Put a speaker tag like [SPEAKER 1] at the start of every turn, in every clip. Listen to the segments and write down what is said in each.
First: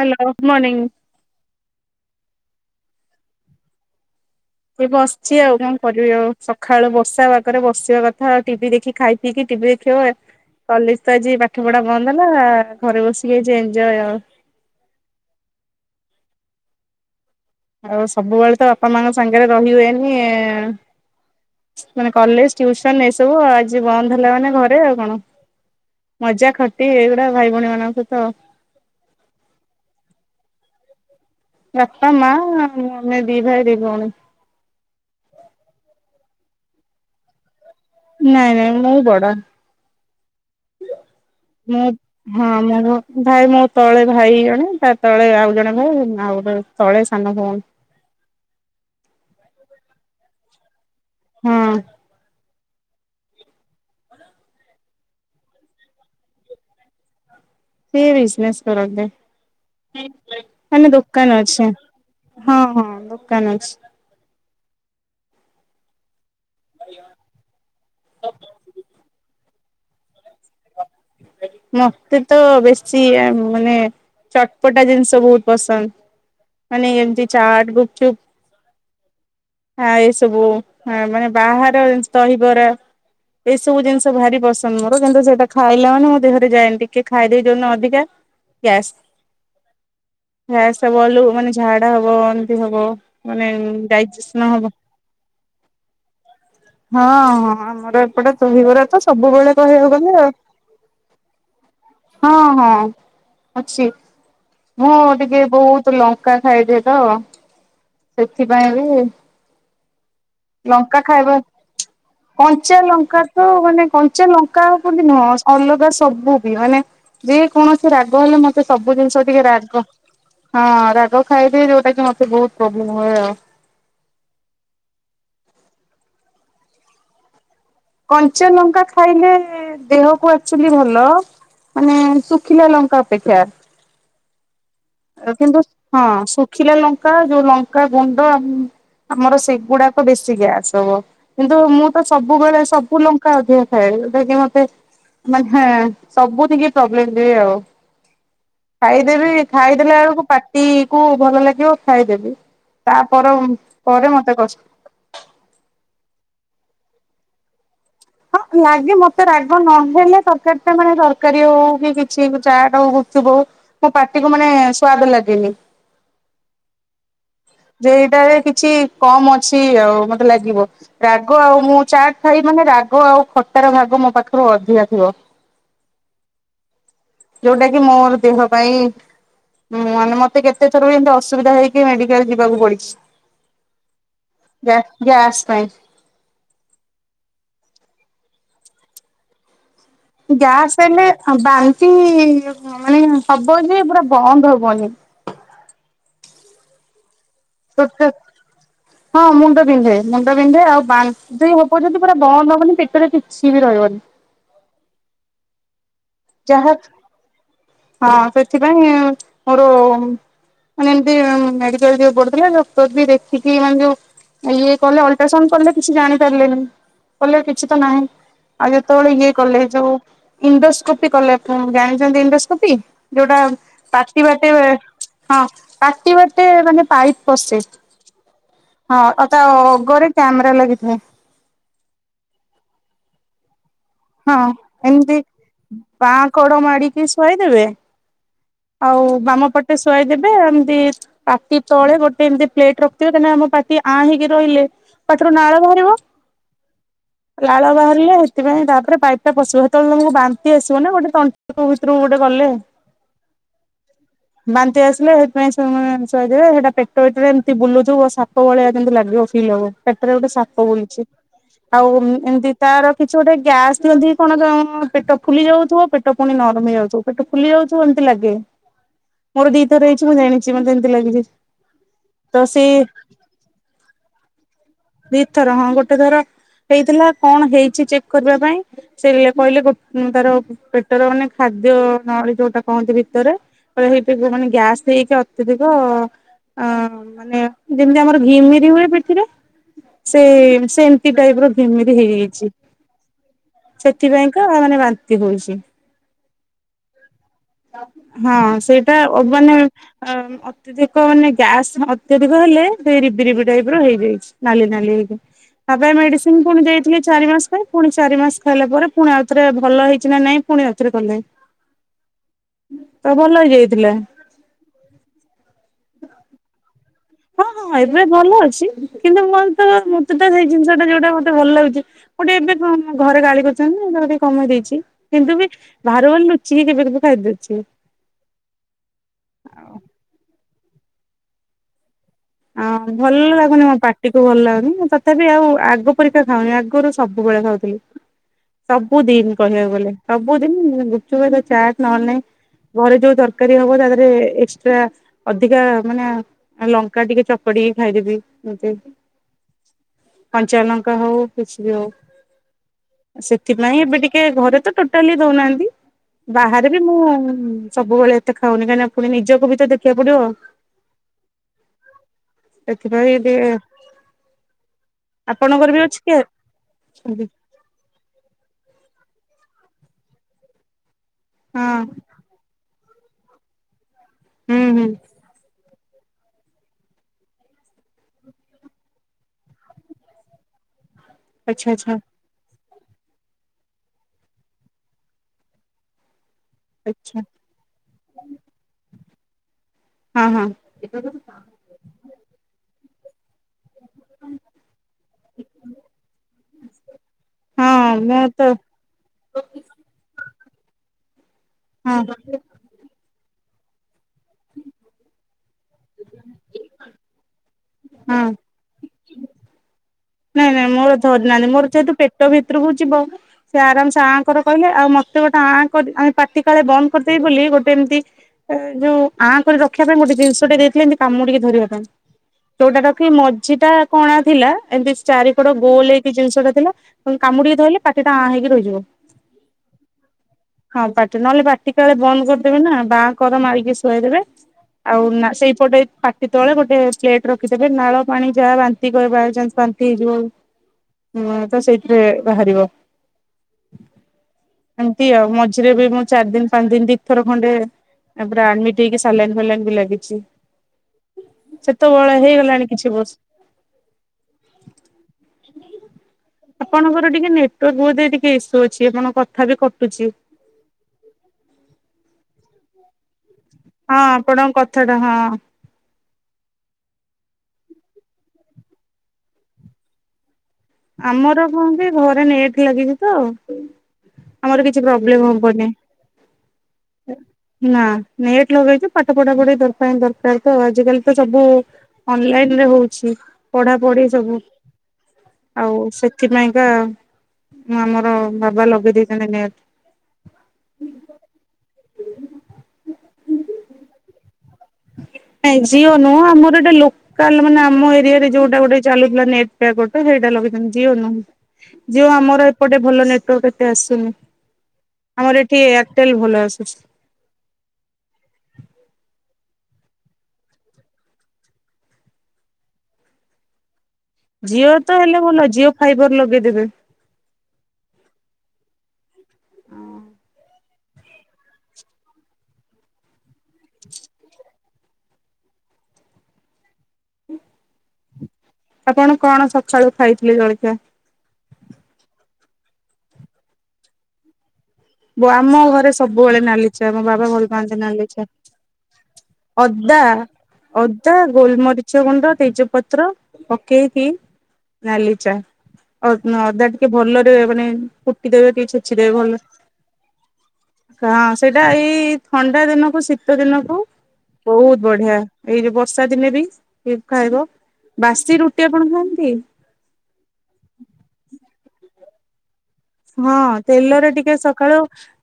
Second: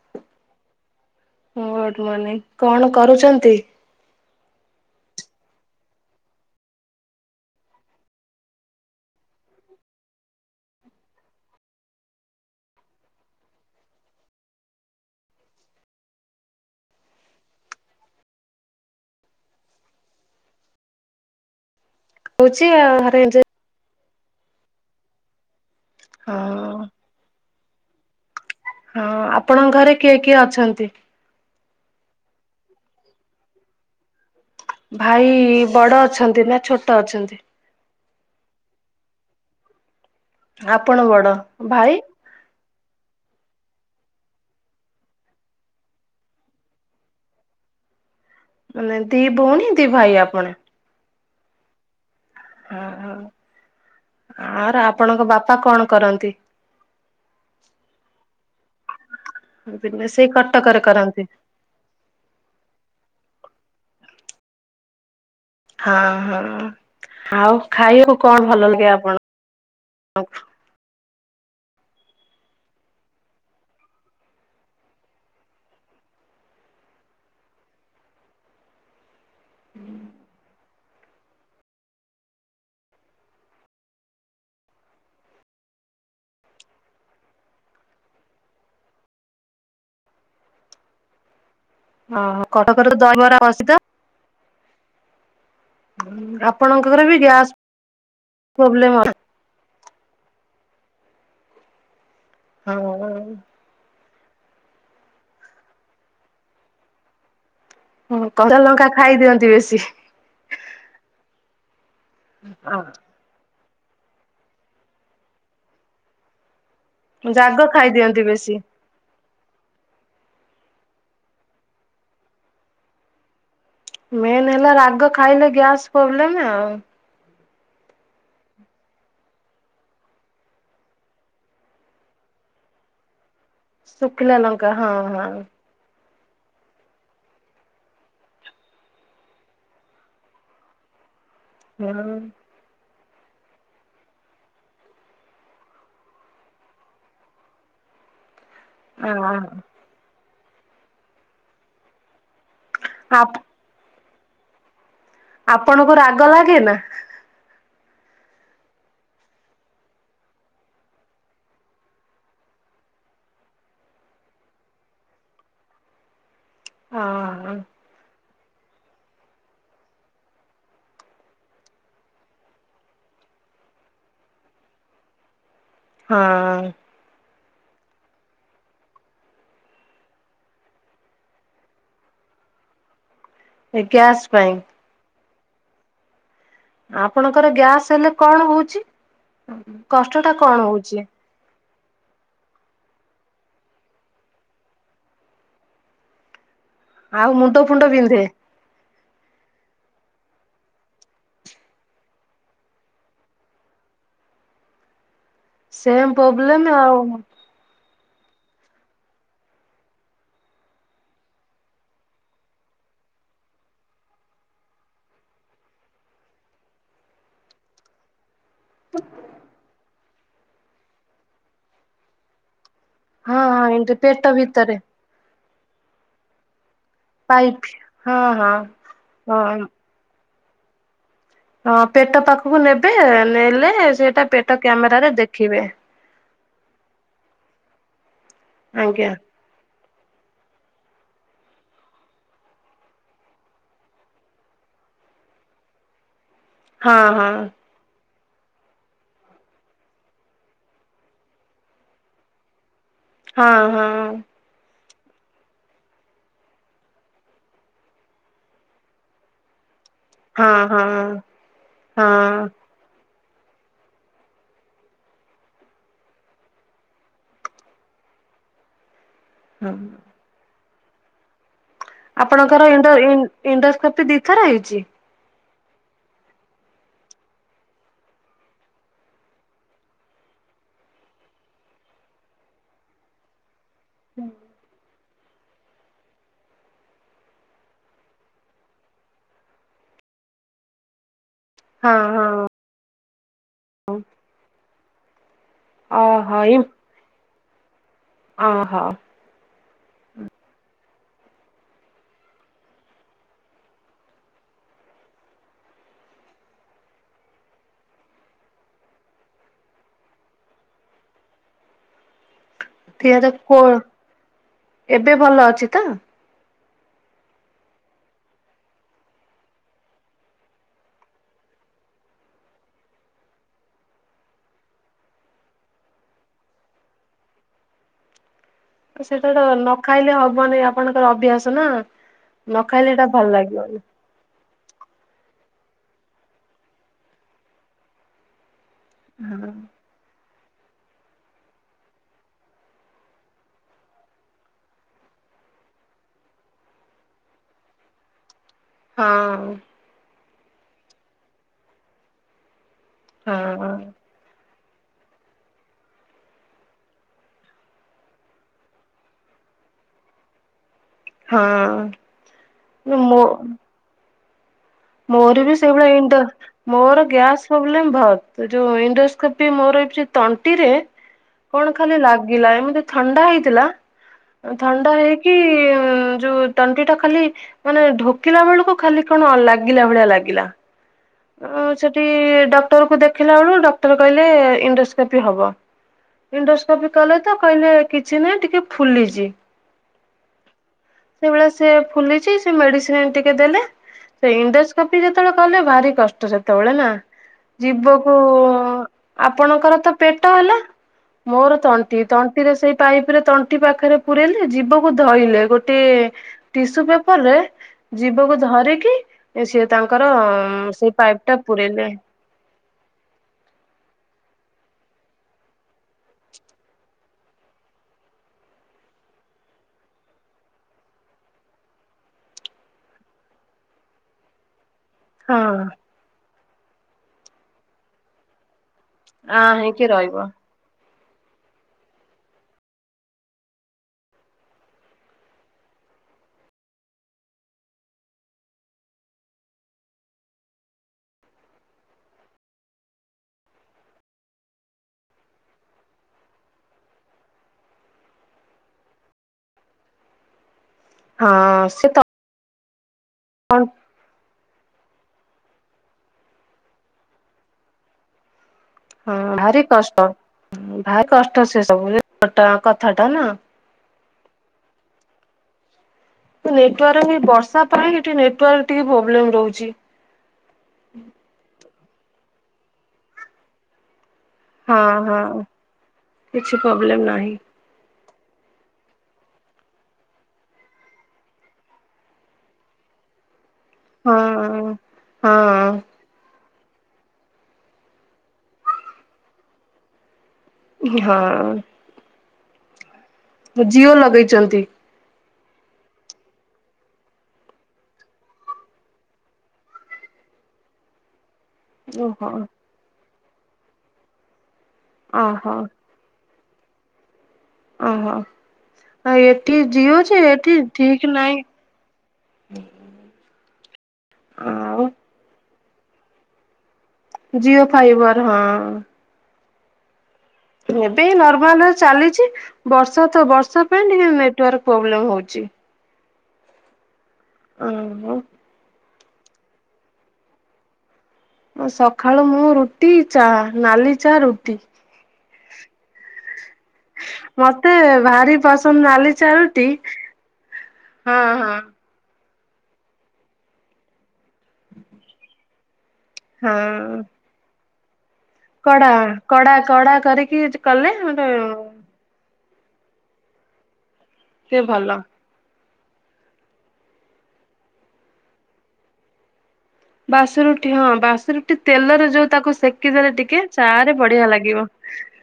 [SPEAKER 1] Hello morning.
[SPEAKER 2] Good morning କଣ କରୁଛନ୍ତି?
[SPEAKER 1] ଏ ବସିଛି ଆଉ କଣ କରିବି ଆଉ ସଖାଳୁ ବର୍ଷା ପାଗରେ ବସିବା କଥା ଆଉ ଟିଭି ଦେଖି ଖାଇ [unintelligible] କଲେଜ ତ ଆଜି ପାଠ ପଢ଼ା ବନ୍ଦ ହେଲା ଘରେ ବସିକି ଆଜି ଏନଜୟ ଆଉ ଆଉ ସବୁବେଳେ ତ ବାପା ମାଙ୍କ ସାଙ୍ଗରେ ରହି ହୁଏନି। ମାନେ କଲେଜ
[SPEAKER 2] ହଉଛି ଆଉ
[SPEAKER 1] ଟ୍ୟୁସନ
[SPEAKER 2] ଘରେ
[SPEAKER 1] ଏସବୁ
[SPEAKER 2] ଯେ
[SPEAKER 1] ଆଜି ବନ୍ଦ ହେଲା ମାନେ ଘରେ ଆଉ କଣ।
[SPEAKER 2] ହଁ
[SPEAKER 1] ମଜା ଖଟି ଏଇଗୁଡ଼ା ଭାଇ ଭଉଣୀ ମାନଙ୍କ ସହିତ।
[SPEAKER 2] ହଁ ଆପଣଙ୍କ ଘରେ କିଏ କିଏ ଅଛନ୍ତି?
[SPEAKER 1] ବାପା ମା ଆଉ ଆମେ ଦି ଭାଇ ଦି ଭଉଣୀ।
[SPEAKER 2] ଭାଇ ବଡ଼ ଅଛନ୍ତି ନା ଛୋଟ ଅଛନ୍ତି?
[SPEAKER 1] ନାଇଁ ନାଇଁ ମୁଁ ବଡ଼।
[SPEAKER 2] ଆପଣ ବଡ଼
[SPEAKER 1] ମୁଁ
[SPEAKER 2] ଭାଇ?
[SPEAKER 1] ହଁ ମୋ ଭାଇ ମୋ ତଳେ ଭାଇ ଜଣେ ତା ତଳେ ଆଉ ଜଣେ ଭାଇ ଆଉ ଗୋଟେ ତଳେ ସାନ ଭଉଣୀ।
[SPEAKER 2] ମାନେ ଦି ଭଉଣୀ ଦି ଭାଇ ଆପଣ।
[SPEAKER 1] ହୁଁ।
[SPEAKER 2] ହଁ ହ ଆର୍ ଆପଣଙ୍କ ବାପା କଣ କରନ୍ତି।
[SPEAKER 1] ସିଏ ବିଜନେସ କରନ୍ତି
[SPEAKER 2] ସେଇ କଟକରେ
[SPEAKER 1] ମାନେ
[SPEAKER 2] କରନ୍ତି
[SPEAKER 1] ଦୋକାନ ଅଛି। ହଁ ହଁ ଦୋକାନ ଅଛି।
[SPEAKER 2] ହଁ ହଁ ଆଉ ଖାଇବାକୁ କଣ ଭଲ ଲାଗେ ଆପଣ ଙ୍କୁ।
[SPEAKER 1] ମତେ ତ ବେଶି ଆ ମାନେ ଚଟପଟା ଜିନିଷ ବହୁତ ପସନ୍ଦ। ମାନେ ଏମିତି ଚାଟ ଗୁପଚୁପ ଆ ଏ ସବୁ। ହଁ ମାନେ ବାହାର ଜିନି ଦହିବରା ଏସବୁ ଜିନିଷ ଭାରି ପସନ୍ଦ ମୋର କିନ୍ତୁ ସେଟା ଖାଇଲା ମାନେ ମୋ ଦେହରେ ଯାଏନି ଟିକେ ଖାଇଦେବି ଯୋଉଦିନ ଅଧିକା ଗ୍ୟାସ୍ ଗ୍ୟାସ୍ ର ବଲୁ ମାନେ ଝାଡା ହବ
[SPEAKER 2] ଓହୋ
[SPEAKER 1] ବାନ୍ତି ହବ
[SPEAKER 2] କଟକରେ ଦହିବରା
[SPEAKER 1] ମାନେ
[SPEAKER 2] ପ୍ରସିଦ୍ଧ।
[SPEAKER 1] ଡାଇଜେସନ ହବ - -
[SPEAKER 2] ଆପଣଙ୍କର ବି
[SPEAKER 1] ହଁ
[SPEAKER 2] ଗ୍ୟାସ୍
[SPEAKER 1] ହଁ ଆମର ଏପଟେ ଦହିବରା
[SPEAKER 2] ପ୍ରୋବ୍ଲେମ
[SPEAKER 1] ତ ସବୁବେଳେ କହିବାକୁ ଗଲେ ହଁ ହଁ। ଅଛି ମୁଁ ଟିକେ ବହୁତ ଲଙ୍କା ଖାଇଦିଏ ତ
[SPEAKER 2] ହୁଁ
[SPEAKER 1] ସେଥିପାଇଁ ବି
[SPEAKER 2] କଞ୍ଚାଲଙ୍କା ଖାଇ ଦିଅନ୍ତି ବେଶୀ।
[SPEAKER 1] ଲଙ୍କା ଖାଇବା କଞ୍ଚା ଲଙ୍କା ତ ମାନେ କଞ୍ଚା ଲଙ୍କା ହ ବୋଲି ନୁହଁ ଅଲଗା ସବୁ ବି ମାନେ ଯେ
[SPEAKER 2] ରାଗ
[SPEAKER 1] କୌଣସି
[SPEAKER 2] ଖାଇଦିଅନ୍ତି
[SPEAKER 1] ରାଗ ହେଲେ
[SPEAKER 2] ବେଶୀ
[SPEAKER 1] ମତେ ସବୁ ସବୁ ଜିନିଷ ଟିକେ ରାଗ ହଁ ରାଗ ଖାଇଦିଏ ଯୋଉଟା କି ମତେ ବହୁତ ପ୍ରୋବ୍ଲେମ ହୁଏ ଆଉ।
[SPEAKER 2] ମେନ୍ ହେଲା ରାଗ ଖାଇଲେ ଗ୍ୟାସ୍ ପ୍ରୋବଲେମ ଆଉ।
[SPEAKER 1] କଞ୍ଚା ଲଙ୍କା ଖାଇଲେ ଦେହକୁ ଆକ୍ଚୁଏଲି ଭଲ। ମାନେ ଶୁଖିଲା ଲଙ୍କା ଅପେକ୍ଷା
[SPEAKER 2] ଶୁଖିଲା ଲ ଙ୍କା ହଁ। ହଁ
[SPEAKER 1] କିନ୍ତୁ ହଁ ଶୁଖିଲା ଲଙ୍କା ଯୋଉ ଲଙ୍କା ଗୁଣ୍ଡ ଆ ଆମର ସେଗୁଡାକ ବେଶୀ ଗ୍ୟାସ ହବ କିନ୍ତୁ ମୁଁ ତ
[SPEAKER 2] ହୁଁ
[SPEAKER 1] ସବୁବେଳେ ସବୁ ଲ ଙ୍କା ଅଧିକା ଖାଏ ଯଉଟା କି ମତେ ମାନେ ସବୁଦିକେ ପ୍ରୋବ୍ଲେମ ହୁଏ ଆଉ।
[SPEAKER 2] [inaudible]
[SPEAKER 1] ଖାଇଦେବି ଖାଇଦେଲା ବେଳକୁ ପାଟି କୁ ଭଲ ଲାଗିବ ଖାଇଦେବି। ତା
[SPEAKER 2] ଆପ
[SPEAKER 1] ପର ପରେ ମତେ କଷ୍
[SPEAKER 2] ଆପଣକୁ ରାଗ ଲାଗେ ନା।
[SPEAKER 1] ହଁ ଲାଗେ ମତେ ରାଗ ନହେଲେ ତରକାରୀ ଟା ମାନେ ତରକାରୀ ହଉ କି କିଛି ବି ଚାଟ୍ ହଉ ଗୁବ୍ ଚୁପ୍ ହଉ ମୁଁ ପାଟିକୁ ମାନେ ସ୍ୱାଦ ଲାଗେନି।
[SPEAKER 2] ଅ ହଁ।
[SPEAKER 1] ଯେ ଏଇଟାରେ କିଛି କମ ଅଛି ଆଉ ମତେ ଲାଗିବ। ରାଗ ଆଉ ମୁଁ ଚାଟ ଖାଇବି ମାନେ ରାଗ ଆଉ ଖଟାର ଭାଗ ମୋ ପାଖରୁ ଅଧିକା ଥିବ।
[SPEAKER 2] ହଁ।
[SPEAKER 1] ଯୋଉଟା କି ମୋର ଦେହ ପାଇଁ ହୁଁ ମାନେ ମତେ କେତେ ଥର ବି ଏମିତି ଅସୁବିଧା ହେଇି ମେଡିକାଲ ଯିବାକୁ ପଡିଛି।
[SPEAKER 2] ଏ ଗ୍ୟାସ୍ ପାଇଁ।
[SPEAKER 1] ଗ୍ୟା ଗ୍ୟାସ୍ ପାଇଁ।
[SPEAKER 2] ଆପଣଙ୍କର ଗ୍ୟାସ୍ ହେଲେ କଣ ହଉଚି। କଷ୍ଟ
[SPEAKER 1] ଗ୍ୟାସ ହେଲେ ବାନ୍ତି ମାନେ ହବ ଯେ ପୁରା ବନ୍ଦ ହବନି।
[SPEAKER 2] ଆଉ ମୁଁ
[SPEAKER 1] [unintelligible] ହଁ ମୁଣ୍ଡ ବିନ୍ଧେ ମୁଣ୍ଡ ବିନ୍ଧେ ଆଉ ବା ନ୍ତି ହବ ଯଦି ପୁରା ବନ୍ଦ ହବନି ପେଟରେ କିଛି ବି ରହିବନି।
[SPEAKER 2] ସେମ୍ ପୋବ୍ଲେମ୍
[SPEAKER 1] ଯାହା
[SPEAKER 2] ଆଉ।
[SPEAKER 1] ହଁ ସେଥିପାଇଁ ମୋର ମାନେ ଏମତି ମେଡିକାଲ ଯିବାକୁ ପଡୁଥିଲା ଡକ୍ଟର ବି ଦେଖିକି ମାନେ ଯୋଉ ଇଏ କଲେ ଅଲଟ୍ରାସାଉଣ୍ଡ୍ କଲେ କିଛି ଜାଣିପାରିଲେନି କହିଲେ କିଛି ତ ନାହିଁ। ଆଉ ଯେତେବେଳେ ଇଏ କଲେ ଯୋଉ ଇଣ୍ଡୋସ୍କୋପି କଲାଠୁ ଜାଣିଚନ୍ତି ଇଣ୍ଡସ୍କୋପି? ଯୋଉଟା
[SPEAKER 2] ହଁ ଏମତି
[SPEAKER 1] ପାଟି
[SPEAKER 2] ପେଟ
[SPEAKER 1] ବାଟେ
[SPEAKER 2] ଭିତରେ
[SPEAKER 1] ହଁ ପାଟି ବାଟେ ମାନେ ପାଇପ୍ ପଶେ
[SPEAKER 2] ହଁ ହଁ
[SPEAKER 1] ହଁ ଆଉ ତା ଅଗରେ କ୍ୟାମେରା ଲାଗିଥାଏ।
[SPEAKER 2] ହଁ ପେଟ ପାଖକୁ ନେବେ ନେଲେ ସେଟା
[SPEAKER 1] ହଁ
[SPEAKER 2] ପେଟ କ୍ୟାମେରାରେ
[SPEAKER 1] ଏମିତି
[SPEAKER 2] ଦେଖିବେ।
[SPEAKER 1] ବାଁ କଡ ମାଡିକି ଶୁଆଇଦେବେ ଆଉ
[SPEAKER 2] ଆଜ୍ଞା
[SPEAKER 1] ବାମ ପ ଟେ ଶଆଇଦେବେ ଆଉ ଏମତି ପାଟି ତଳେ ଗୋଟେ ଏମତି ପ୍ଲେଟ ରଖିଥିବ କାଁଇକିନା ଆମ ପାଟି ଆଁ ହେଇକି ରହିଲେ ପାଟିରୁ ନାଳ ବାହାରିବ
[SPEAKER 2] ହଁ ହଁ
[SPEAKER 1] ଲାଳ ବାହାରିଲେ ହେଥିପାଇଁ ତା ପୁରା ପାଇପଟା ପଶିବ ହେତେବେଳେ ତମକୁ ବାନ୍ତି ଆସିବ ନା ଗୋଟେ ତଣ୍ଟି ଭିତରୁକୁ ଗୋଟେ ଗଲେ।
[SPEAKER 2] ହଁ ହଁ।
[SPEAKER 1] ବାନ୍ତି ଆସିଲେ ସେଇଥିପାଇଁ ସେମାନେ ଶୁଆଇଦେବେ ସେଟା ପେଟ ଭିତରେ ଏମତି ବୁଲୁଥୁବ ସା କୋହଳିଆ କିନ୍ତୁ ଲାଗିଅ ଫିଲ୍ ହବ। ପାଟିରେ ଗୋଟେ
[SPEAKER 2] ହଁ
[SPEAKER 1] ସାପ
[SPEAKER 2] ହଁ
[SPEAKER 1] ବୁଲୁଚି ଆଉ
[SPEAKER 2] ହଁ
[SPEAKER 1] ଏମ୍ ଏମତି ତାର କିଛି ଗୋଟେ ଗ୍ୟାସ୍ ଦିଅନ୍ତି କଣ ହେଟା ପେଟ ଫୁଲି ଯାଉଥୁବ ପେଟ ପୁଣି ନରମି ଯାଉଥିବ ପେଟ ଫୁଲି ଯାଉଥୁବୁ ଏମିତି ଲାଗେ। ମୋର
[SPEAKER 2] ହଁ।
[SPEAKER 1] ଦିଥର ହେଇଚି ମୁଁ ଜାଣିଚି ମତେ ଏମତି ଲାଗିଯାଏ।
[SPEAKER 2] ଆପଣଙ୍କର ଏଣ୍ଡୋ ଇ ଇଣ୍ଡୋଶ୍କପି ଦିଥର ହେଇଚି?
[SPEAKER 1] ଦିଥର ହଁ ଗୋଟେ ଥର ହେଇଥିଲା କଣ ହେଇଚି ଚେକ୍ କରିବା ପାଇଁ। ସେୟା କହିଲେ ଗୋ ଉଁ ତାର ପେଟର ମାନେ ଖାଦ୍ୟ ନଳୀ ଯୋଉଟା କହନ୍ତି ଭିତରେ ଏ ହେଇଥାଏ ଯୋଉ ମାନେ ଗ୍ୟାସ୍ ହେଇକି ଅ ଅତ୍ୟଧିକ ଆଁ ମାନେ ଯେମିତି ଆମର ଘିମିରି ହୁଏ ପିଠିରେ। ସେ ସେ ଏମତି ଟାଇପର ଘିମିରି
[SPEAKER 2] ହଁ ହଁ।
[SPEAKER 1] ହେଇଯାଇଚି। ସେଥିପାଇଁକା ମାନେ ବାନ୍ତି ହୋଉଛି।
[SPEAKER 2] ଓହୋ ଇମ୍
[SPEAKER 1] ହଁ ସେଇଟା ଅ ମାନେ ଅ ଅତ୍ୟଧିକ ମାନେ ଗ୍ୟାସ୍ ଅତ୍ୟଧିକ ହେଲେ ହେଇ ରିବି ରିବି ଟାଇପର ହେଇଯାଇଛି ନାଲି ନାଲି ହେଇକି। ତାପାଇଁ ମେଡିସିନ ପୁଣି ଦେଇଥିଲେ ଚାରି ମାସ ପାଇଁ ପୁଣି ଚାରି ମାସ ଖାଇଲା ପରେ ପୁଣି ଆଉଥରେ ଭଲ ହେଇଚି ନା ନାଇଁ ପୁଣି ଆଉଥରେ କଲେ। ତ
[SPEAKER 2] ତିଆର
[SPEAKER 1] ଭଲ
[SPEAKER 2] କୋଳ
[SPEAKER 1] ହେଇଯାଇଥିଲା।
[SPEAKER 2] ଏବେ ଭଲ ଅଛି ତ?
[SPEAKER 1] ହଁ ହଁ ହଁ ଏବେ ଭଲ ଅଛି କିନ୍ତୁ ମତେ ପା ମତେ ତ ସେଇ ଜିନିଷଟା ଯୋଉଟା ମତେ ଭଲ ଲାଗୁଚି। ଗୋଟେ ଏବେ କଣ ଘରେ ଗାଳି କରିଚନ୍ତି ତ ଏବେ କମେଇ ଦେଇଚି କିନ୍ତୁ ବି ବାହାରକୁ ଗଲେ ଲୁଚିକି କେବେ କେବେ ଖାଇଦୋଉଛି।
[SPEAKER 2] ସେଟା ତ ନ ଖାଇଲେ ହବନି ଆପଣଙ୍କର ଅଭ୍ୟାସ ନା। ନ ଖାଇଲେ ଏଇଟା ଭଲ ଲାଗିବନି।
[SPEAKER 1] ଟିକୁ ଭଲ ଲାଗୁନି ତଥାପି ଆଉ ଆଗ ପରିକା ଖାଉନି ଆଗରୁ ସବୁବେଳେ ଖାଉଥୁଲି। ସବୁଦିନ
[SPEAKER 2] ହଁ
[SPEAKER 1] କହିବାକୁ ଗଲେ ସବୁଦିନ ଗୁପଚୁପ ଏତ ଚାଟ୍ ନହଲେ ନାଇ ଘରେ ଯୋଉ ତରକାରୀ ହବ ତା ଦେହରେ ଏକ୍ସଟ୍ରା ଅଧିକା ମାନେ ଲନ୍ ଙ୍କା ଟିକେ ଚକଡ଼ିକି ଖାଇଦେବି ଏମତି।
[SPEAKER 2] ହଁ।
[SPEAKER 1] କଞ୍ଚାଲଙ୍କା ହୋଉ କିଛି ବି ହୋଉ
[SPEAKER 2] ହଁ
[SPEAKER 1] ସେଥିପାଇଁ ଏବେ ଟି କେ ଘରେ ତ ଟୋଟାଲି ଦୋଉନାହାନ୍ତି। ବାହାରେ ବି ମୁଁ ଉଁ ସବୁବେଳେ ଏତେ ଖାଉନି କାହିଁକିନା ଫୁଣି ନିଜକୁ ବି ତ ଦେଖିବାକୁ ପଡିବ।
[SPEAKER 2] ହଁ।
[SPEAKER 1] ସେଥିପାଇଁ
[SPEAKER 2] ମୋ
[SPEAKER 1] ଦେ
[SPEAKER 2] ମୋର ବି ସେଇଭଳିଆ
[SPEAKER 1] ଅଛି କି
[SPEAKER 2] ଇଣ୍ଡ ମୋର
[SPEAKER 1] ହଁ
[SPEAKER 2] ଗ୍ୟାସ୍ ପ୍ରୋବ୍ଲେମ୍ ଭର୍ତ୍ତି ଯୋଉ ଇଣ୍ଡୋସକୋପି ମୋର ଇଫରେ ତଣ୍ଟିରେ କଣ ଖାଲି ଲାଗିଲା ଏମିତି ଥଣ୍ଡା ହେଇଥିଲା। ଅ
[SPEAKER 1] ହୁଁ ହୁଁ।
[SPEAKER 2] ଥଣ୍ଡା ହେଇକି ଇଏ ଯୋଉ ତଣ୍ଟି ଟା ଖାଲି ମାନେ ଢୋକିଲା ବେଳକୁ ଖାଲି କଣ ଲାଗିଲା ଭଳିଆ ଲାଗିଲା। ଅ
[SPEAKER 1] ଆଚ୍ଛା ଆଚ୍ଛା
[SPEAKER 2] ସେଠି ଡକ୍ କ୍ଟ ରକୁ ରେଦେଖେଇଲା ବେଳକୁ ଡକ୍ଟର କଇଲେ ଇଣ୍ଡୋସ୍କୋପି ହବ ଇଣ୍ଡୋସ୍କୋପି କଲେ
[SPEAKER 1] ଆଚ୍ଛା
[SPEAKER 2] ତ। କଇଲେ କିଛି ନାହିଁ ଟିକେ ଫୁଲିଛି।
[SPEAKER 1] ହଁ ହଁ।
[SPEAKER 2] ସେଇଭଳିଆ ସେ ଫୁଲିଛି ସେ ମେଡିସିନ ଆଣି ଟିକେ ଦେଲେ ସେ ଇଣ୍ଡୋସ୍କୋପି ଯେତେଳେ କଲେ ଭାରି କଷ୍ଟ ସେତେବେଳେ ନା
[SPEAKER 1] ହଁ
[SPEAKER 2] ଯିବକୁ
[SPEAKER 1] ମୁଁ ତ
[SPEAKER 2] ଆପଣଙ୍କର ତ ପେଟ ହେଲା। ମୋର ତଣ୍ଟି
[SPEAKER 1] ହଁ ହଁ
[SPEAKER 2] ତଣ୍ଟି ରେ ସେଇ ପାଇପ ରେ ତଣ୍ଟି ପାଖରେ ପୁରେଇଲେ ଜିବକୁ ଧଇଲେ ଗୋଟ ଟି ଟିସୁ ପେପର ରେ ଜୀବକୁ ଧରିକି ସେ ତାଙ୍କର ସେ
[SPEAKER 1] ପରିନାହାନ୍ତି ମୋର ଜେହେତୁ ପେଟ ଭିତୁରୁକୁ ଯିବ ସେ ଆରାମ ସେ ଆଁଙ୍କର କଇଲେ ଆଉ ମତେ ଗୋଟେ ଆଁ କରି ମାନେ ପାଟି କାଳେ ବନ୍ଦ କରିଦେବି ବୋଲି ଗୋଟେ ଏମିତି ଯୋଉ ଆଁ କରି ରଖିବା ପାଇଁ ଗୋଟେ ଜିନିଷ ଟେ ଦେଇଥିଲେ ଏମିତି କାମୁଡ଼ିକି ଧରିବା ପାଇଁ। ତୋଟା ରଖି ମଝି ଟା କଣା ଥିଲା ଏମବିସ୍
[SPEAKER 2] ହଁ
[SPEAKER 1] ଚାରିପଡ ଗୋଲକି ଜିନିଷଟା ଥିଲା କାମୁଡିକି ଧରଲେ ପାଟି ଟା ଆଁ ହେଇକି ରହିଯିବ।
[SPEAKER 2] ଆଁ ହେଇକି ରହିବ।
[SPEAKER 1] ହଁ ପାଟି ନହେଲେ ପାଟିକାଳେ ବନ୍ଦ କରିଦେବେ ନା ବାଁ ଙ୍କର ମାରିକି ଶୁଆଇଦେବେ। ଆଉ ସେଇପଟେ ପାଟି ତଳେ ଗୋଟେ ପ୍ଲେଟ ରଖିଦେବେ ନାଳ ପାଣି ଯାହା ବାନ୍ତି କ ବାଇଚାନ୍ସ ବା ନ୍ତି ହୁଁ ତ ସେଇଥିରେ ବାହାରିବ।
[SPEAKER 2] ହ [inaudible]
[SPEAKER 1] ବାନ୍ତି ଆଉ ମଝିରେ ବି ମୁଁ ଚାରି ଦିନ ପାଞ୍ଚ ଦିନ ଦୁଇ ଥର ଖଣ୍ଡେ ତାପରେ ଆଡମିଟ ହେଇକି ସାଲାଇନ ଫାଲାଇନ ବି ଲାଗିଛି। ସେତବଳେ ହେଇଗଲାଣି କିଛି ବର୍ଷ।
[SPEAKER 2] କଣ।
[SPEAKER 1] ଆପଣଙ୍କର ଟିକେ ନେଟୱାର୍କ ବୋଧେ ଟିକେ ଇସୁ ଅଛି ଆପଣଙ୍କ କଥା ବି
[SPEAKER 2] ଭାରି କଷ୍ଟ
[SPEAKER 1] କଟୁଛି।
[SPEAKER 2] ଭାରି କଷ୍ଟ ସେ ସବୁଟ କଥାଟା ନା।
[SPEAKER 1] ହଁ ଆପଣଙ୍କ କଥାଟା ହଁ।
[SPEAKER 2] ନେଟୱାର୍କ ବର୍ଷା ପାଇଁ ନେଟାର୍କ ଟିକେ ପ୍ରୋବ୍ଲେମ ରହୁଛି।
[SPEAKER 1] ଆମର କହନ୍ତି ଘରେ ନେଟ ଲାଗିଛି ତ। ଆମର କିଛି
[SPEAKER 2] ହଁ
[SPEAKER 1] ପ୍ରୋବ୍ଲେମ
[SPEAKER 2] ହଁ
[SPEAKER 1] ହବନି।
[SPEAKER 2] କିଛି ପ୍ରୋବ୍ଲେମ ନାହିଁ
[SPEAKER 1] ନା ନେଟଲଗେଇଚୁ ଚୁ ପାଠ ପଢା ପଢି ଦର ଦରକାର ତ ଆଜିକାଲି ତ ସବୁ ଅନଲାଇନ ରେ ହଉଛି ପଢାପଢି ସବୁ।
[SPEAKER 2] ହଁ ହଁ।
[SPEAKER 1] ଆଉ ସେଥିପାଇଁକା ଆମର ବାବା ଲଗେଇ ଦେଇେଇଛନ୍ତି ନେଟ୍।
[SPEAKER 2] ହଁ। ଜିଓ ଲଗେଇଛନ୍ତି।
[SPEAKER 1] ନାଇଁ ଜିଓ ନୁଅଁ ଆମର ଏଟା ଲୋ। କାଲ୍ ମାନେ ଆମ ଏରିଆରେ ଯୋଉଟା ଗୋଟେ ଚାଲୁଥିଲା ନେଟ ପିୟା ଗଟେ ସେଇଟା ଲଗେଇ ଚନ୍ତି ଯିଅ ନୁ ଜିଓ
[SPEAKER 2] ଓହୋ
[SPEAKER 1] ଆମର ଏପଟେ ଭଲ ନେଟୱାର୍କ ଏତେ ଆସୁନି ଆମର
[SPEAKER 2] ଓହୋ
[SPEAKER 1] ଏଠି ଏୟା ଟେଲ ଭଲ ଆସୁଛି।
[SPEAKER 2] ଓହୋ ଆଉ ଏଠି ଯିଓ ଜେ ଏଠି ଠିକ ନହିଁ।
[SPEAKER 1] ଜିଓ
[SPEAKER 2] ଆଉ
[SPEAKER 1] ତ ହେଲେ ଭଲ ଜିଓ ଫାଇବର ଲଗେଇଦେବେ।
[SPEAKER 2] ଜିଓ ଫାଇବର ହଁ। ଏବେ ନର୍ମାଲ ଚାଲିଚି ବର୍ଷା ତ ବର୍ଷା ପାଇଁ ଟିକେ ନେଟୱାର୍କ ପ୍ରୋବ୍ଲେମ ହଉଚି।
[SPEAKER 1] ହୁଁ।
[SPEAKER 2] ଅଁ ହଁ।
[SPEAKER 1] ଆପଣ କଣ ସକାଳୁ ଖାଇଥିଲେ ଜଳଖିଆ।
[SPEAKER 2] ସକାଳୁ ମୁଁ ରୁଟି ଚା ନାଲି ଚା ରୁଟି।
[SPEAKER 1] ବ ଆମ ଘରେ ସବୁବେଳେ ନାଲି ଚା ମୋ ବାବା ଭଲ
[SPEAKER 2] ମତେ
[SPEAKER 1] ପାଆନ୍ତି ନାଲି ଚା।
[SPEAKER 2] ଭାରି ପସନ୍ଦ ନାଲି ଚା ରୁଟି
[SPEAKER 1] ଅଦା ଅଦା
[SPEAKER 2] ହଁ ହଁ
[SPEAKER 1] ଗୋଲମରିଚ। ଛ ଗୁଣ୍ଡ ତେଜପତ୍ର ପକେଇକି ନାଲିଚାହା। ଅ ଅଦା ଟିକେ
[SPEAKER 2] ହଁ
[SPEAKER 1] ଭଲରେ ମାନେ କୁଟିଦେବେ ଟିକେ ଛେଚିଦେବେ ଭଲ
[SPEAKER 2] କଢ଼ା କରିକି ଚ୍
[SPEAKER 1] ହଁ ସେଇଟା ଏଇ ଥଣ୍ଡା ଦିନକୁ ଶୀତ ଦିନକୁ
[SPEAKER 2] ଟିକେ
[SPEAKER 1] ବହୁତ
[SPEAKER 2] ଭଲ
[SPEAKER 1] ବଢିଆ। ଏଇ ଯୋଉ ବର୍ଷା ଦିନେ ବି ଖାଇବ। ବାସି ରୁଟି ଆପଣ ଖାଆନ୍ତି?
[SPEAKER 2] ବାସି ରୁଟି ହଁ ବାସି ରୁଟି ତେଲରେ ଯୋଉ ତାକୁ ସେ
[SPEAKER 1] ହଁ ତେଲରେ ଟିକେ ସକାଳୁ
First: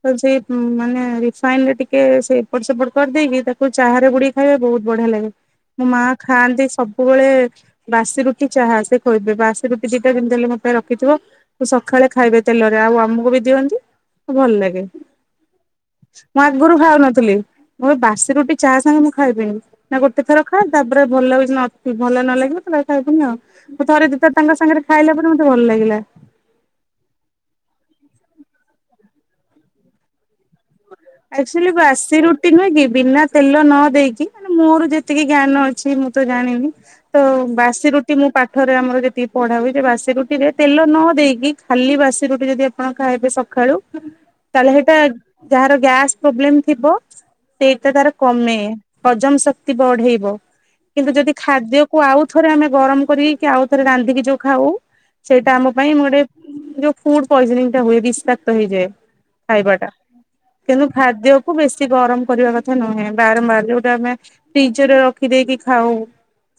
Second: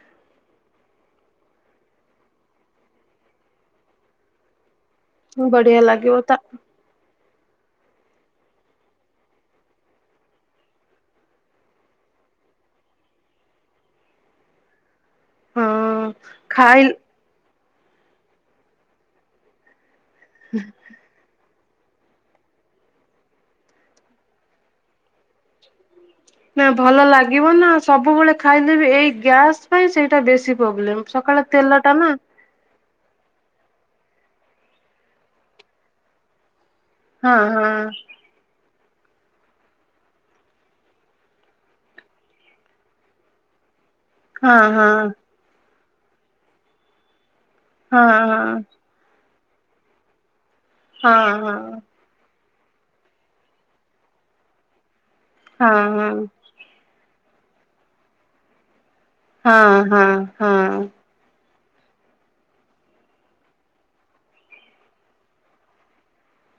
[SPEAKER 1] ତ ସେଇ ଉଁ ମାନେ ରିଫାଇନରେ ଟିକେ ସେ ଏପଟ ସେପଟ କରିଦେଇକି ତାକୁ ଚାହାରେ ବୁଡେଇକି ଖାଇବେ ବହୁତ ବଢିଆ ଲାଗେ।
[SPEAKER 2] ବଢିଆ
[SPEAKER 1] ମୋ ମା
[SPEAKER 2] ଲାଗିବ ତା
[SPEAKER 1] ଖାଆନ୍ତି ସବୁବେଳେ ବାସି ରୁଟି ଚାହା ସେ ଖୋଇବେ ବାସି ରୁଟି ଦିଟା ଯେମିତି ହେଲେ ମୋ ପାଇଁ ରଖିଥିବ ମୁ ସକାଳେ ଖାଇବି। ତେଲରେ ଆଉ ଆମକୁ ବି ଦିଅନ୍ତି ଭଲ ଲାଗେ।
[SPEAKER 2] ହଁ
[SPEAKER 1] ମୁଁ ଆଗରୁ
[SPEAKER 2] ଖାଇ
[SPEAKER 1] ଖାଉନଥିଲି ମୁଁ ଏ ବାସି ରୁଟି ଚାହା ସାଙ୍ଗେ ମୁଁ ଖାଇବିନି। ନା ଗୋଟେ ଥର ଖା ତାପରେ ଭଲ ଯଦି ନ ଭଲ ନ ଲାଗିବ ତାହେଲେ ଆଉ ଖାଇବୁନି ଆଉ। ମୁଁ ଥରେ ଦି ଥର ତାଙ୍କ ସାଙ୍ଗରେ ଖାଇଲା ପରେ ମତେ ଭଲ ଲାଗିଲା।
[SPEAKER 2] ନା ଭଲ ଲାଗିବ ନା ସବୁବେଳେ ଖାଇଲେ ବି ଏଇ ଗ୍ୟାସ ପାଇଁ ସେଇଟା ବେଶୀ ପ୍ରୋବ୍ଲେମ ସକାଳେ ତେଲ ଟା ନା।
[SPEAKER 1] ନ୍ତି ନୁହେଁ କି ବିନା ତେଲ ନ ଦେଇକି ମାନେ ମୋର ଯେତିକି ଜ୍ଞାନ ଅଛି ମୁଁ ତ ଜାଣିନି ତ ବାସି
[SPEAKER 2] ହଁ
[SPEAKER 1] ରୁଟି ମୁଁ ପା ପାଠରେ ଆମର ଯେତିକି ପଢା ହୁଏ ବାସି ରୁଟିରେ ତେଲ ନ ଦେଇକି ଖାଲି ବାସି ରୁଟି ଯଦି ଆପଣ ଖାଇବେ ସକ୍ କାଳୁ
[SPEAKER 2] ହଁ
[SPEAKER 1] ତାହେଲେ ହେଇଟା
[SPEAKER 2] ହଁ
[SPEAKER 1] ଯାହାର ଗ୍ୟାସ ପ୍ରୋବ୍ଲେମ ଥିବ ସେଇଟା ତାର କମେ। ହଜମ ଶକ୍ତି ବଢେଇବ
[SPEAKER 2] ହଁ
[SPEAKER 1] କିନ୍ତୁ
[SPEAKER 2] ହଁ
[SPEAKER 1] ଯଦି
[SPEAKER 2] ହଁ।
[SPEAKER 1] ଖାଦ୍ୟ କୁ ଆଉ ଥରେ ଆମେ ଗରମ କରିକି ଆଉ ଥରେ ରାନ୍ଧିକି ଯୋଉ ଖାଉ ସେଇଟା ଆମ
[SPEAKER 2] ହଁ
[SPEAKER 1] ପାଇଁ ଗୋଟେ ଯଉ ଫୁଡ ପଏଜନିଂ ଟା ହୁଏ ବିସ୍ତାକ୍ତ ହେଇଯାଏ।
[SPEAKER 2] ହଁ
[SPEAKER 1] ଖାଇବାଟା
[SPEAKER 2] ହଁ। ହଁ ହଁ।
[SPEAKER 1] କିନ୍ତୁ ଖାଦ୍ୟକୁୁ ବେଶି ଗରମ କରିବା କଥା ନୁହେଁ ବାରମ୍ବାର ଯୋଉଟା ଆମେ ଫ୍ରିଜ ରେ ରଖିଦେଇକି ଖାଉ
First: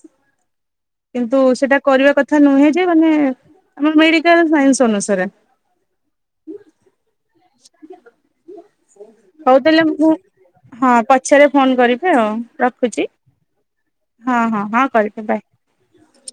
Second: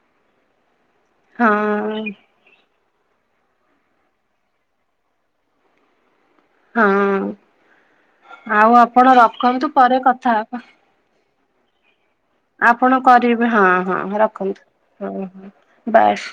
[SPEAKER 2] [unintelligible]
[SPEAKER 1] କିନ୍ତୁ ସେଟା
[SPEAKER 2] ହଁ
[SPEAKER 1] କରିବା କଥା ନୁହେଁ ଯେ ମାନେ ଆମ ମେଡିକାଲ ସାଇନ୍ସ ଅନୁସାରେ।
[SPEAKER 2] ହଁ ଆଉ ଆପଣ
[SPEAKER 1] ହଉ
[SPEAKER 2] ରଖନ୍ତୁ
[SPEAKER 1] ତାହେଲେ
[SPEAKER 2] ପରେ
[SPEAKER 1] ମୁଁ
[SPEAKER 2] କଥା ହେବା।
[SPEAKER 1] ହଁ ପଛରେ ଫୋନ୍ କରିବେ ଆଉ।
[SPEAKER 2] ଆପଣ
[SPEAKER 1] ରଖୁଛି
[SPEAKER 2] କରିବେ ହଁ ହଁ ରଖନ୍ତୁ
[SPEAKER 1] ହଁ କରିବି
[SPEAKER 2] ହଁ
[SPEAKER 1] ବାଏ।
[SPEAKER 2] ହଁ ବାସ୍।